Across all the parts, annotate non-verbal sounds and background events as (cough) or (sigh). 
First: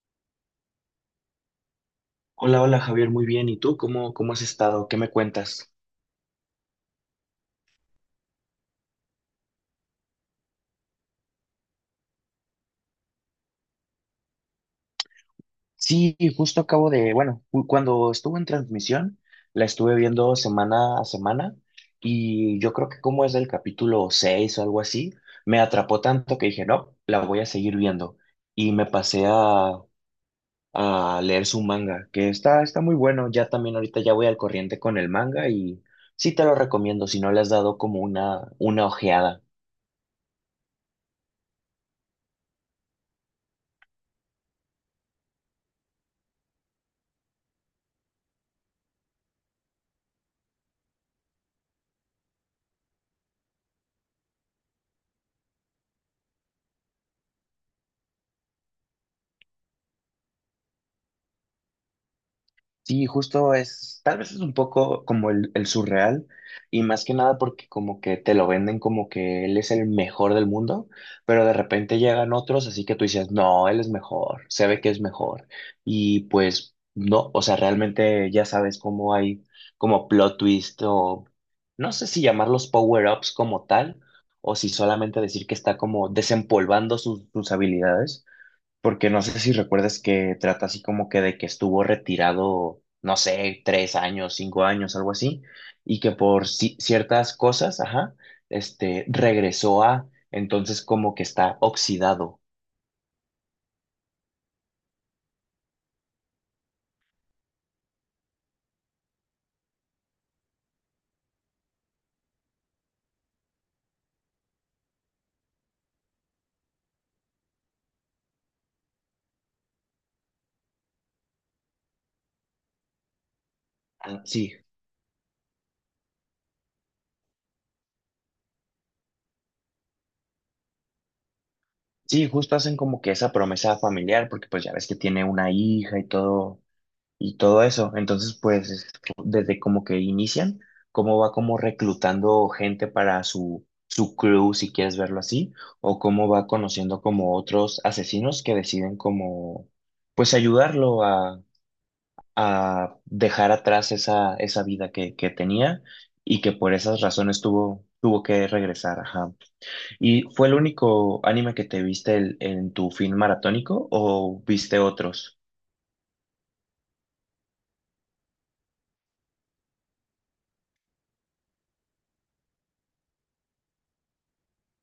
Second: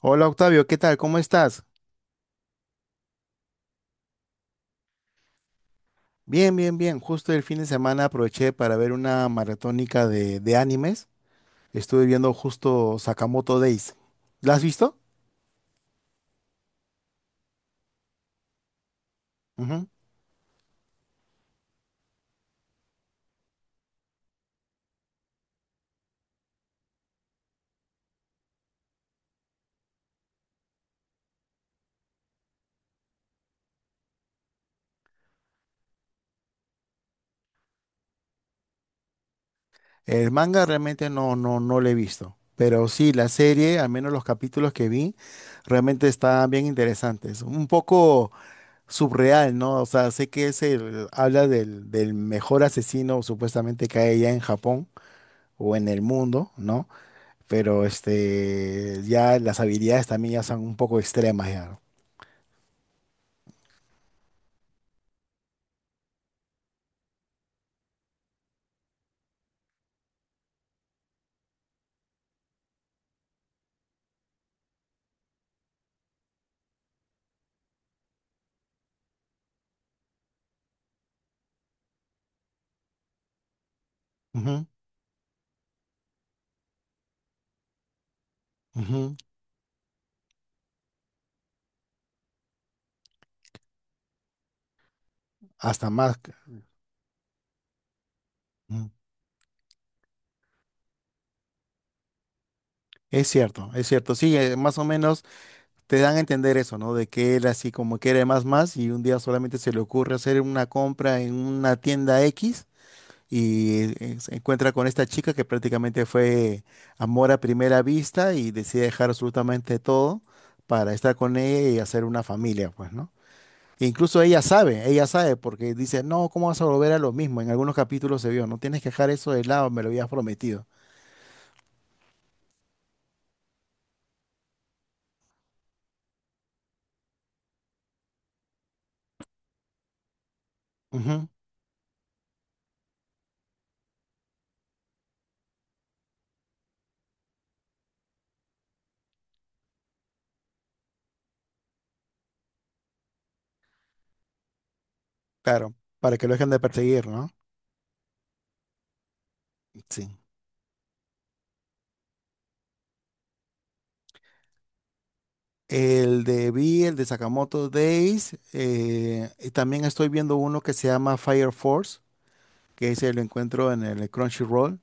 Hola Octavio, ¿qué tal? ¿Cómo estás? Hola, hola Javier, muy bien. ¿Y tú cómo has estado? ¿Qué me cuentas? Bien, bien, bien. Justo el fin de semana aproveché para ver una maratónica de animes. Estuve viendo justo Sakamoto Days. ¿La has visto? Sí, justo acabo de, bueno, cuando estuvo en transmisión, la Ujú. estuve viendo semana a semana y yo creo que como es del capítulo 6 o algo así, me atrapó tanto que dije, no, la voy a seguir viendo y me pasé a leer su manga, que está muy bueno. Ya también ahorita ya voy al corriente con el manga y sí te lo recomiendo si no le has dado como una ojeada. El manga realmente no, no, no lo he visto. Pero sí, la serie, al menos los capítulos que vi, realmente están bien interesantes. Un poco subreal, ¿no? O sea, sé que habla del mejor asesino supuestamente que hay allá en Japón o en el mundo, ¿no? Pero este, ya las habilidades también ya son un poco extremas ya. Sí, justo es, tal vez es un poco como el surreal, y más que nada porque como que te lo venden como que él es el mejor del mundo, pero de repente llegan otros, así que tú dices, no, él es mejor, se ve que es mejor, y pues no, o sea, realmente ya sabes cómo hay como plot twist, o no sé si llamarlos power-ups como tal, o Ujú, si solamente decir que está como desempolvando sus habilidades, porque ujú, no sé si recuerdas que trata así como que de que estuvo retirado, no sé, 3 años, 5 años, algo así, hasta y que más. Por ciertas cosas, ajá, Ujú. este, regresó a, entonces como que está oxidado. Es cierto, es cierto. Sí, más o menos te dan a entender eso, ¿no? De que él así como quiere más más y un día solamente se le ocurre hacer una compra en una tienda X y se encuentra con esta chica que prácticamente fue amor a primera vista y decide dejar absolutamente todo para estar con ella y hacer una familia, pues, ¿no? Incluso Ah, sí, ella sabe, porque dice, no, ¿cómo vas a volver a lo mismo? En algunos capítulos se vio, no tienes que dejar eso de lado, me lo habías prometido. sí, justo hacen como que esa promesa familiar, porque pues ya ves que tiene una hija y todo eso. Entonces, pues, desde como que inician, cómo Ujú, va como reclutando gente para su crew, si quieres verlo así, o cómo va conociendo como otros asesinos que deciden como, pues, ayudarlo a dejar atrás esa vida que claro, tenía, para que lo y dejen que de por esas perseguir, ¿no? razones tuvo que regresar. Ajá. Sí. ¿Y fue el único anime que te viste en tu fin maratónico o viste otros? El de Sakamoto Days, y también estoy viendo uno que se llama Fire Force, que ese lo encuentro en el Crunchyroll,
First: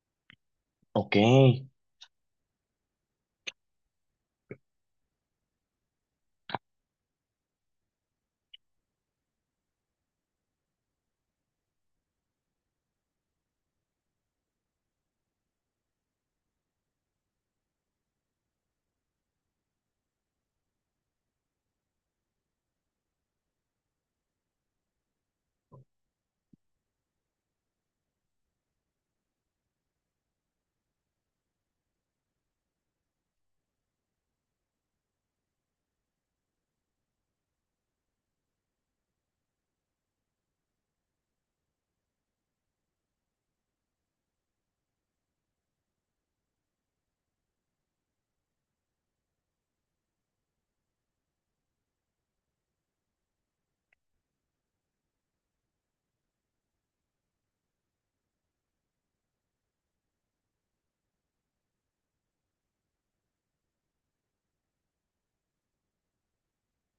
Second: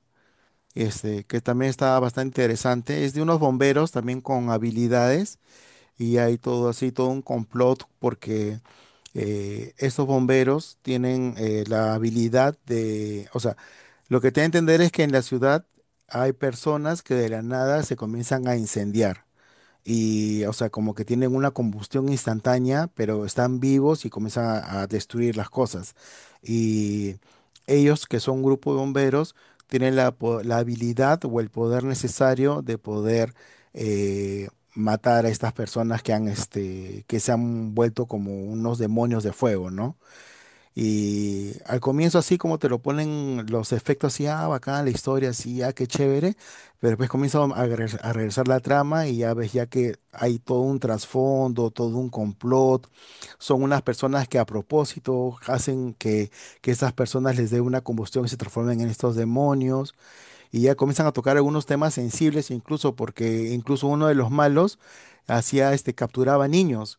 Ok. este, que también está bastante interesante. Es de unos bomberos también con habilidades, y hay todo así, todo un complot, porque estos bomberos tienen la habilidad de, o sea, lo que te da a entender es que en la ciudad hay personas que de la nada se comienzan a incendiar y, o sea, como que tienen una combustión instantánea, pero están vivos y comienzan a, destruir las cosas. Y ellos, que son un grupo de bomberos, tienen la habilidad o el poder necesario de poder eh, matar a estas personas que han, este, que se han vuelto como unos demonios de fuego, ¿no? Y al comienzo así como te lo ponen los efectos así, ah, bacán, la historia así, ah, qué chévere, pero después comienza a regresar la trama y ya ves ya que hay todo un trasfondo, todo un complot, son unas personas que a propósito hacen que esas personas les dé una combustión y se transformen en estos demonios y ya comienzan a tocar algunos temas sensibles incluso porque incluso uno de los malos hacía este capturaba niños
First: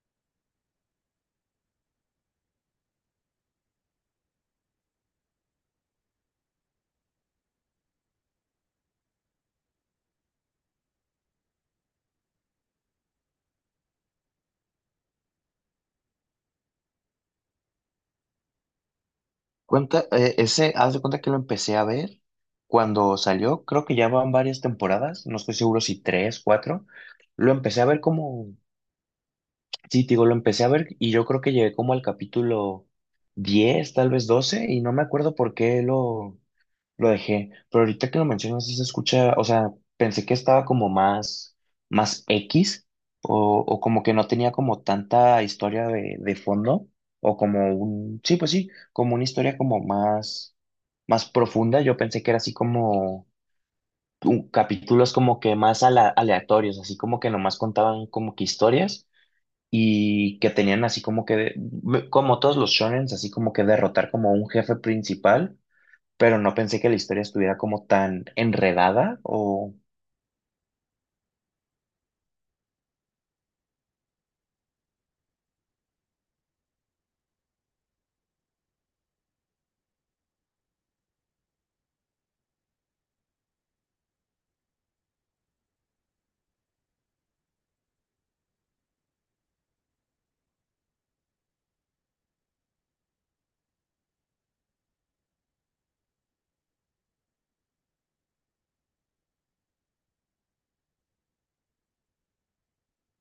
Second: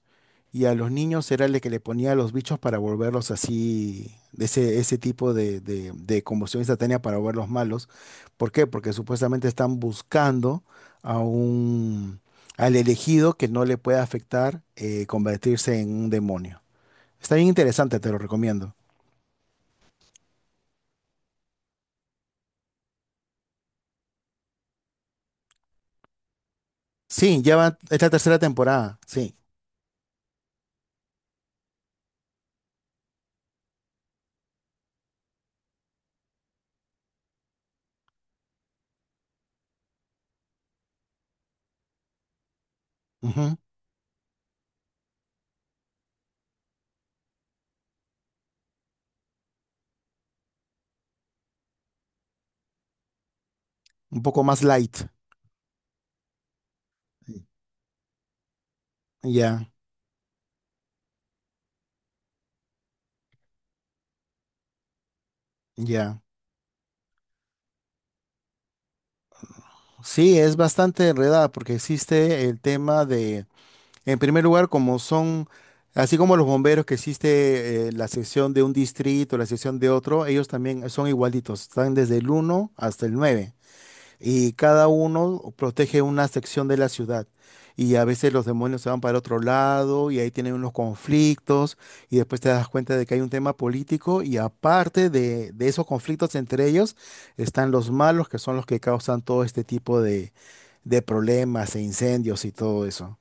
y a los niños era el que le ponía los bichos para volverlos así de ese tipo de, convulsión instantánea para volverlos malos. ¿Por qué? Porque supuestamente están buscando a un al elegido que no le pueda afectar convertirse en un demonio. Está bien interesante, te lo recomiendo. Cuenta, ese, haz de cuenta que lo empecé a ver cuando salió, creo que ya van varias temporadas, no estoy seguro si tres, cuatro. Sí, Lo ya va, empecé a ver es la tercera como, temporada, sí. sí, te digo, lo empecé a ver y yo creo que llegué como al capítulo 10, tal vez 12, y no me acuerdo por qué lo dejé, pero ahorita que lo mencionas sí se escucha, o sea, pensé que estaba como más, X, Ujú, o como que no tenía como tanta historia de fondo, o como un, sí, pues sí, como una historia como más profunda. Yo pensé que era así como un poco más light, capítulos como que más aleatorios, así como que nomás contaban como que historias, ya. y que tenían así como que, como todos los shonens, así como que derrotar como un jefe principal, Ya, pero no pensé que la historia estuviera como tan enredada o... sí, es bastante enredada porque existe el tema de, en primer lugar, como son, así como los bomberos que existe la sección de un distrito, la sección de otro, ellos también son igualitos, están desde el uno hasta el 9. Y cada uno protege una sección de la ciudad. Y a veces los demonios se van para otro lado y ahí tienen unos conflictos y después te das cuenta de que hay un tema político y aparte de esos conflictos entre ellos están los malos que son los que causan todo este tipo de problemas e incendios y todo eso.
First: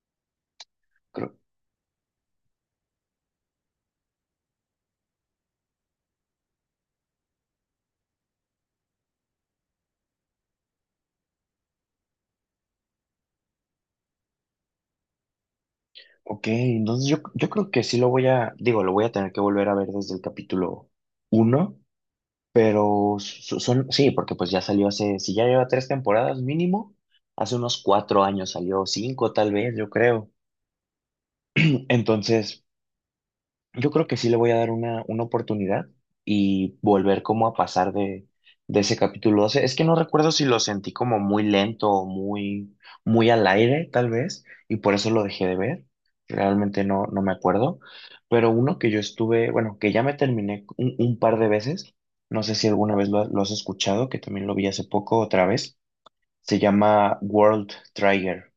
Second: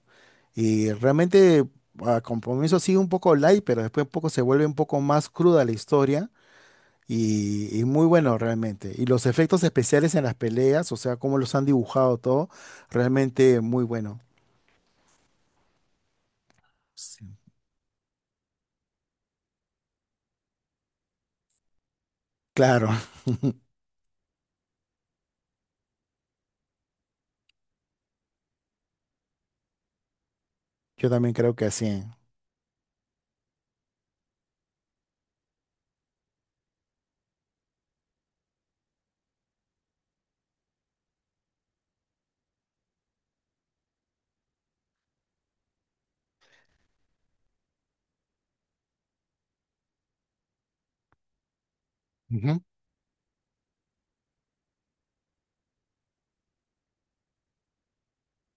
Y creo- realmente a compromiso sigue un poco light, pero después un poco se vuelve un poco más cruda la historia y muy bueno realmente. Y los efectos especiales en las peleas, o sea, cómo los han dibujado todo, realmente muy bueno. Ok, entonces yo, Sí. yo creo que sí lo voy a, digo, lo voy a tener que volver a ver desde el capítulo uno, Claro, pero (laughs) son, sí, porque pues ya salió hace, si ya lleva tres temporadas mínimo, hace unos 4 años salió, cinco tal vez, yo creo. yo también creo que así. Entonces, yo creo que sí le voy a dar una oportunidad y volver como a pasar de ese capítulo 12. Es que no recuerdo si lo sentí como muy lento o muy, muy al aire, tal vez, y por eso lo dejé de ver. Realmente no, no me acuerdo. Pero uno que yo estuve, bueno, que ya me terminé un par de veces, no sé Ujú. si alguna vez lo has escuchado, que también lo vi hace poco otra vez, se llama World Trigger.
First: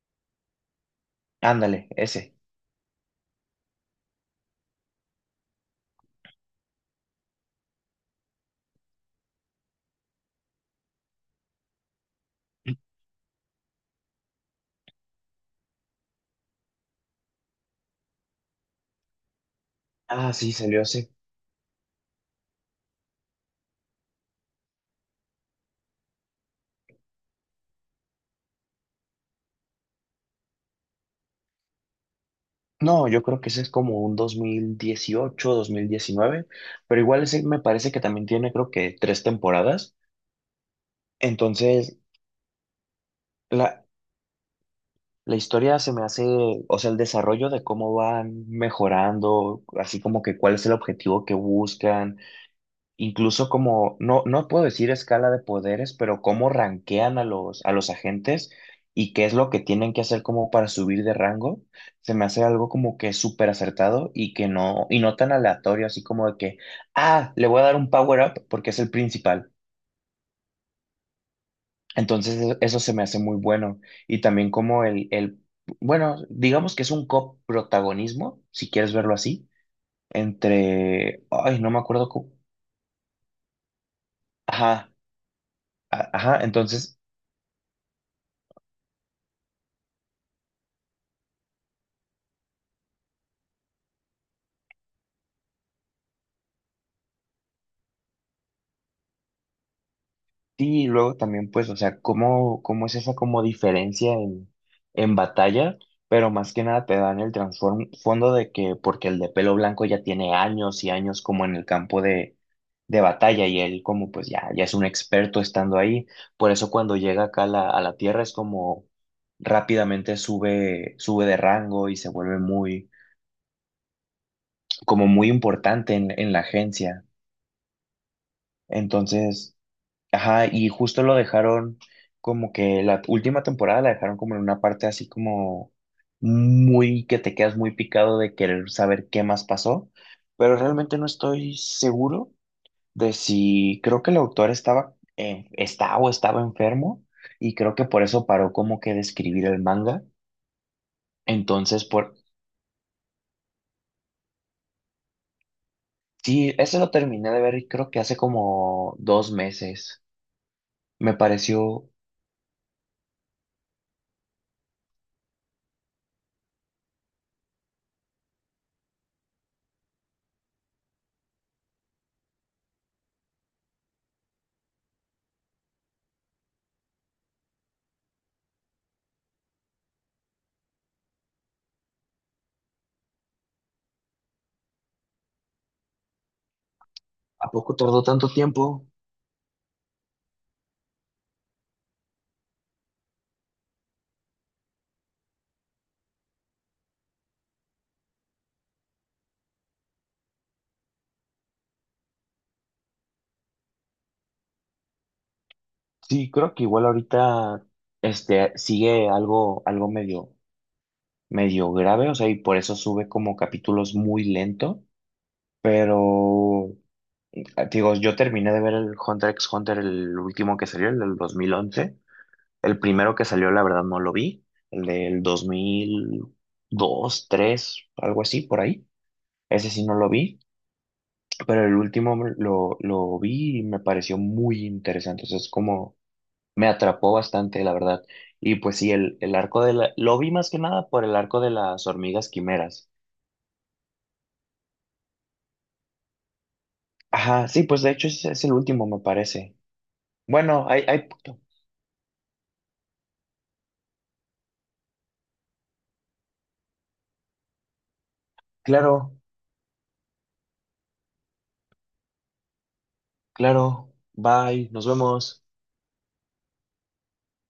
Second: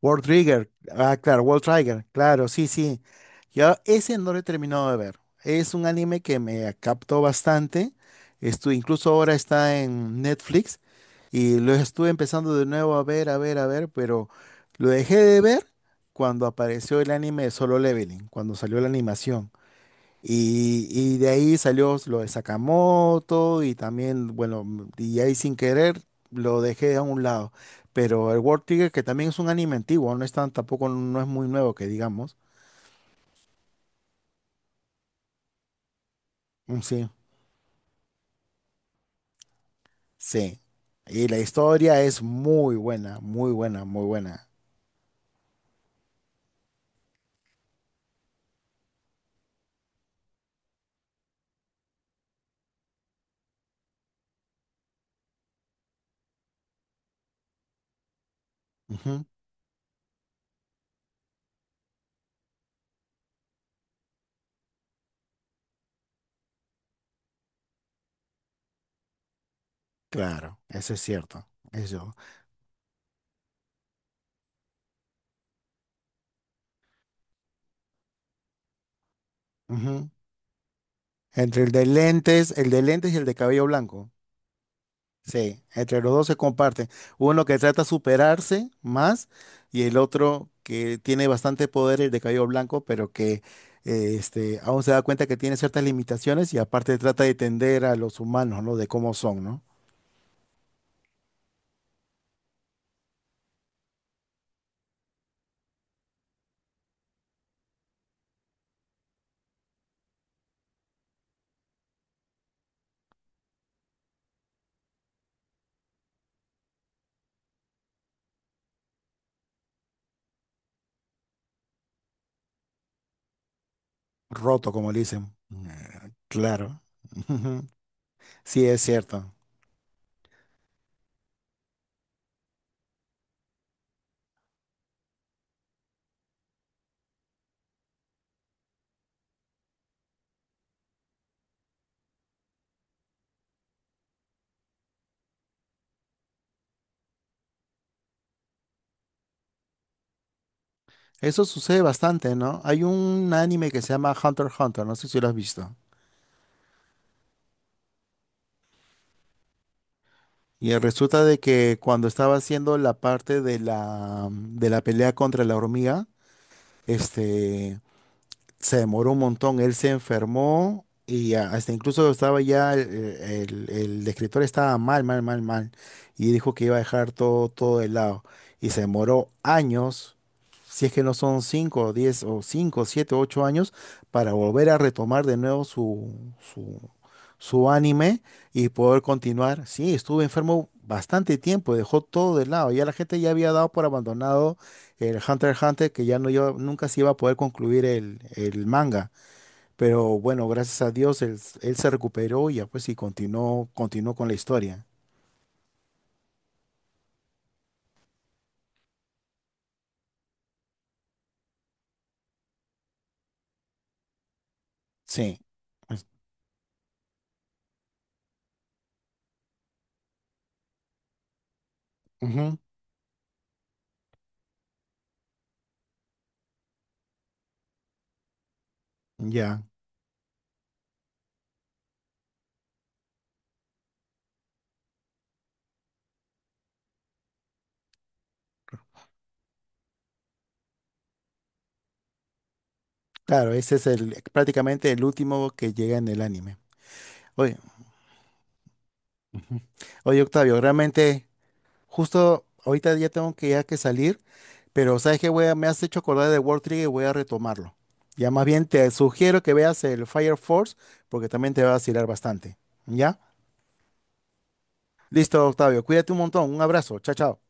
World Trigger. Ah, claro, World Ándale, Trigger. ese. Claro, sí, sí. Yo ese no lo he terminado de ver. Es un anime que me captó bastante. Incluso ahora está en Netflix y lo estuve empezando de nuevo a ver, a ver, a ver, pero lo dejé de ver cuando apareció el anime de Solo Leveling, cuando salió la animación. Ah, sí, salió Y, hace, y de ahí salió lo de Sakamoto y también, bueno, y ahí sin querer lo dejé a un lado. Pero el World Trigger, que también es un anime antiguo, no es tan, tampoco no es muy nuevo que digamos. no, yo creo que ese es como un dos mil dieciocho, 2019, Mm, pero sí, igual ese me parece que también tiene creo que tres temporadas. sí. Y la Entonces, historia es muy buena, muy buena, la, muy buena. la historia se me hace, o sea, el desarrollo de cómo van mejorando, así como que cuál es el objetivo que buscan, incluso como, no, no puedo decir escala de poderes, pero cómo rankean a los agentes y Ujú, qué es lo que tienen que hacer como para subir de rango, se me hace algo como que súper acertado y que no, y no tan aleatorio, así como de que, ah, le voy a dar un power up porque es el principal. claro, eso es cierto. Eso. Entonces eso se me hace muy bueno. Y también como el, bueno, digamos que es un coprotagonismo, si quieres verlo así, Ujú. entre, ay, Entre no me acuerdo cómo, el de lentes y el de cabello blanco. ajá, Sí, entre los dos se ajá, comparten. entonces... Uno que trata de superarse más y el otro que tiene bastante poder, el de cabello blanco, pero que este, aún se da cuenta que tiene ciertas limitaciones y aparte trata de tender a los humanos, ¿no? De cómo son, ¿no? Sí, y luego también, pues, o sea, cómo es esa como diferencia en batalla, pero más que nada te dan el transform fondo de que, porque el de pelo blanco ya tiene años y años como en el campo de batalla, y él como pues ya, ya es un experto estando ahí. Por eso cuando llega acá a la tierra es como rápidamente sube, sube de rango y se vuelve muy, Roto, como le como dicen. muy importante en, en la Claro. agencia. (laughs) Sí, es cierto. Entonces. Ajá, y justo lo dejaron como que la última temporada la dejaron como en una parte así como muy, que te quedas muy picado de querer saber qué más pasó, pero realmente no estoy seguro de si, creo que el autor estaba, está o estaba enfermo, y creo que por eso paró como que de escribir el manga. Eso sucede Entonces, por, bastante, ¿no? Hay un anime que se llama Hunter x Hunter, no sé si lo has visto. sí, ese lo terminé de ver y creo que hace como 2 meses. Y Me resulta de que pareció, cuando estaba haciendo la parte de la pelea contra la hormiga, este, se demoró un montón, él se enfermó y hasta incluso estaba ya, el escritor estaba mal, mal, mal, mal, y dijo que iba a dejar todo, todo de lado. Y se demoró años, si es que no son 5, 10 o 5, 7, 8 años, para volver a retomar de nuevo su, ¿a su poco tardó anime tanto y tiempo? poder continuar. Sí, estuvo enfermo bastante tiempo, dejó todo de lado, ya la gente ya había dado por abandonado el Hunter x Hunter, que nunca se iba a poder concluir el manga. Pero bueno, gracias a Dios, él se recuperó y ya pues y continuó, continuó con la historia. Sí, creo que igual ahorita este sigue algo, medio grave, o sea, y por eso sube como capítulos muy lento. Sí. Es- Pero, digo, yo terminé de ver el Hunter x Hunter, el último que salió, el del 2011. Ujú, El primero que salió, la verdad, no lo vi. El del dos mil dos, tres, algo así, por ahí. ya. Ese sí no lo vi, pero el último lo vi y me pareció muy interesante. O sea, es como me atrapó bastante, la verdad. Y pues sí, el, arco de la... Lo vi más que nada por el arco de las hormigas quimeras. Claro, ese es el prácticamente el último que llega en el anime. Ajá, Oye, sí, pues de hecho es, el último, me parece. oye, Octavio, Bueno, hay... realmente, justo ahorita ya tengo que ya que salir, pero sabes que me has hecho acordar de World Trigger y voy a retomarlo. Ya más bien te Claro, sugiero que veas el Fire Force porque también te va a vacilar bastante. ¿Ya? claro. Bye, nos vemos. Listo, Octavio. Cuídate un montón. Un abrazo. Chao, chao.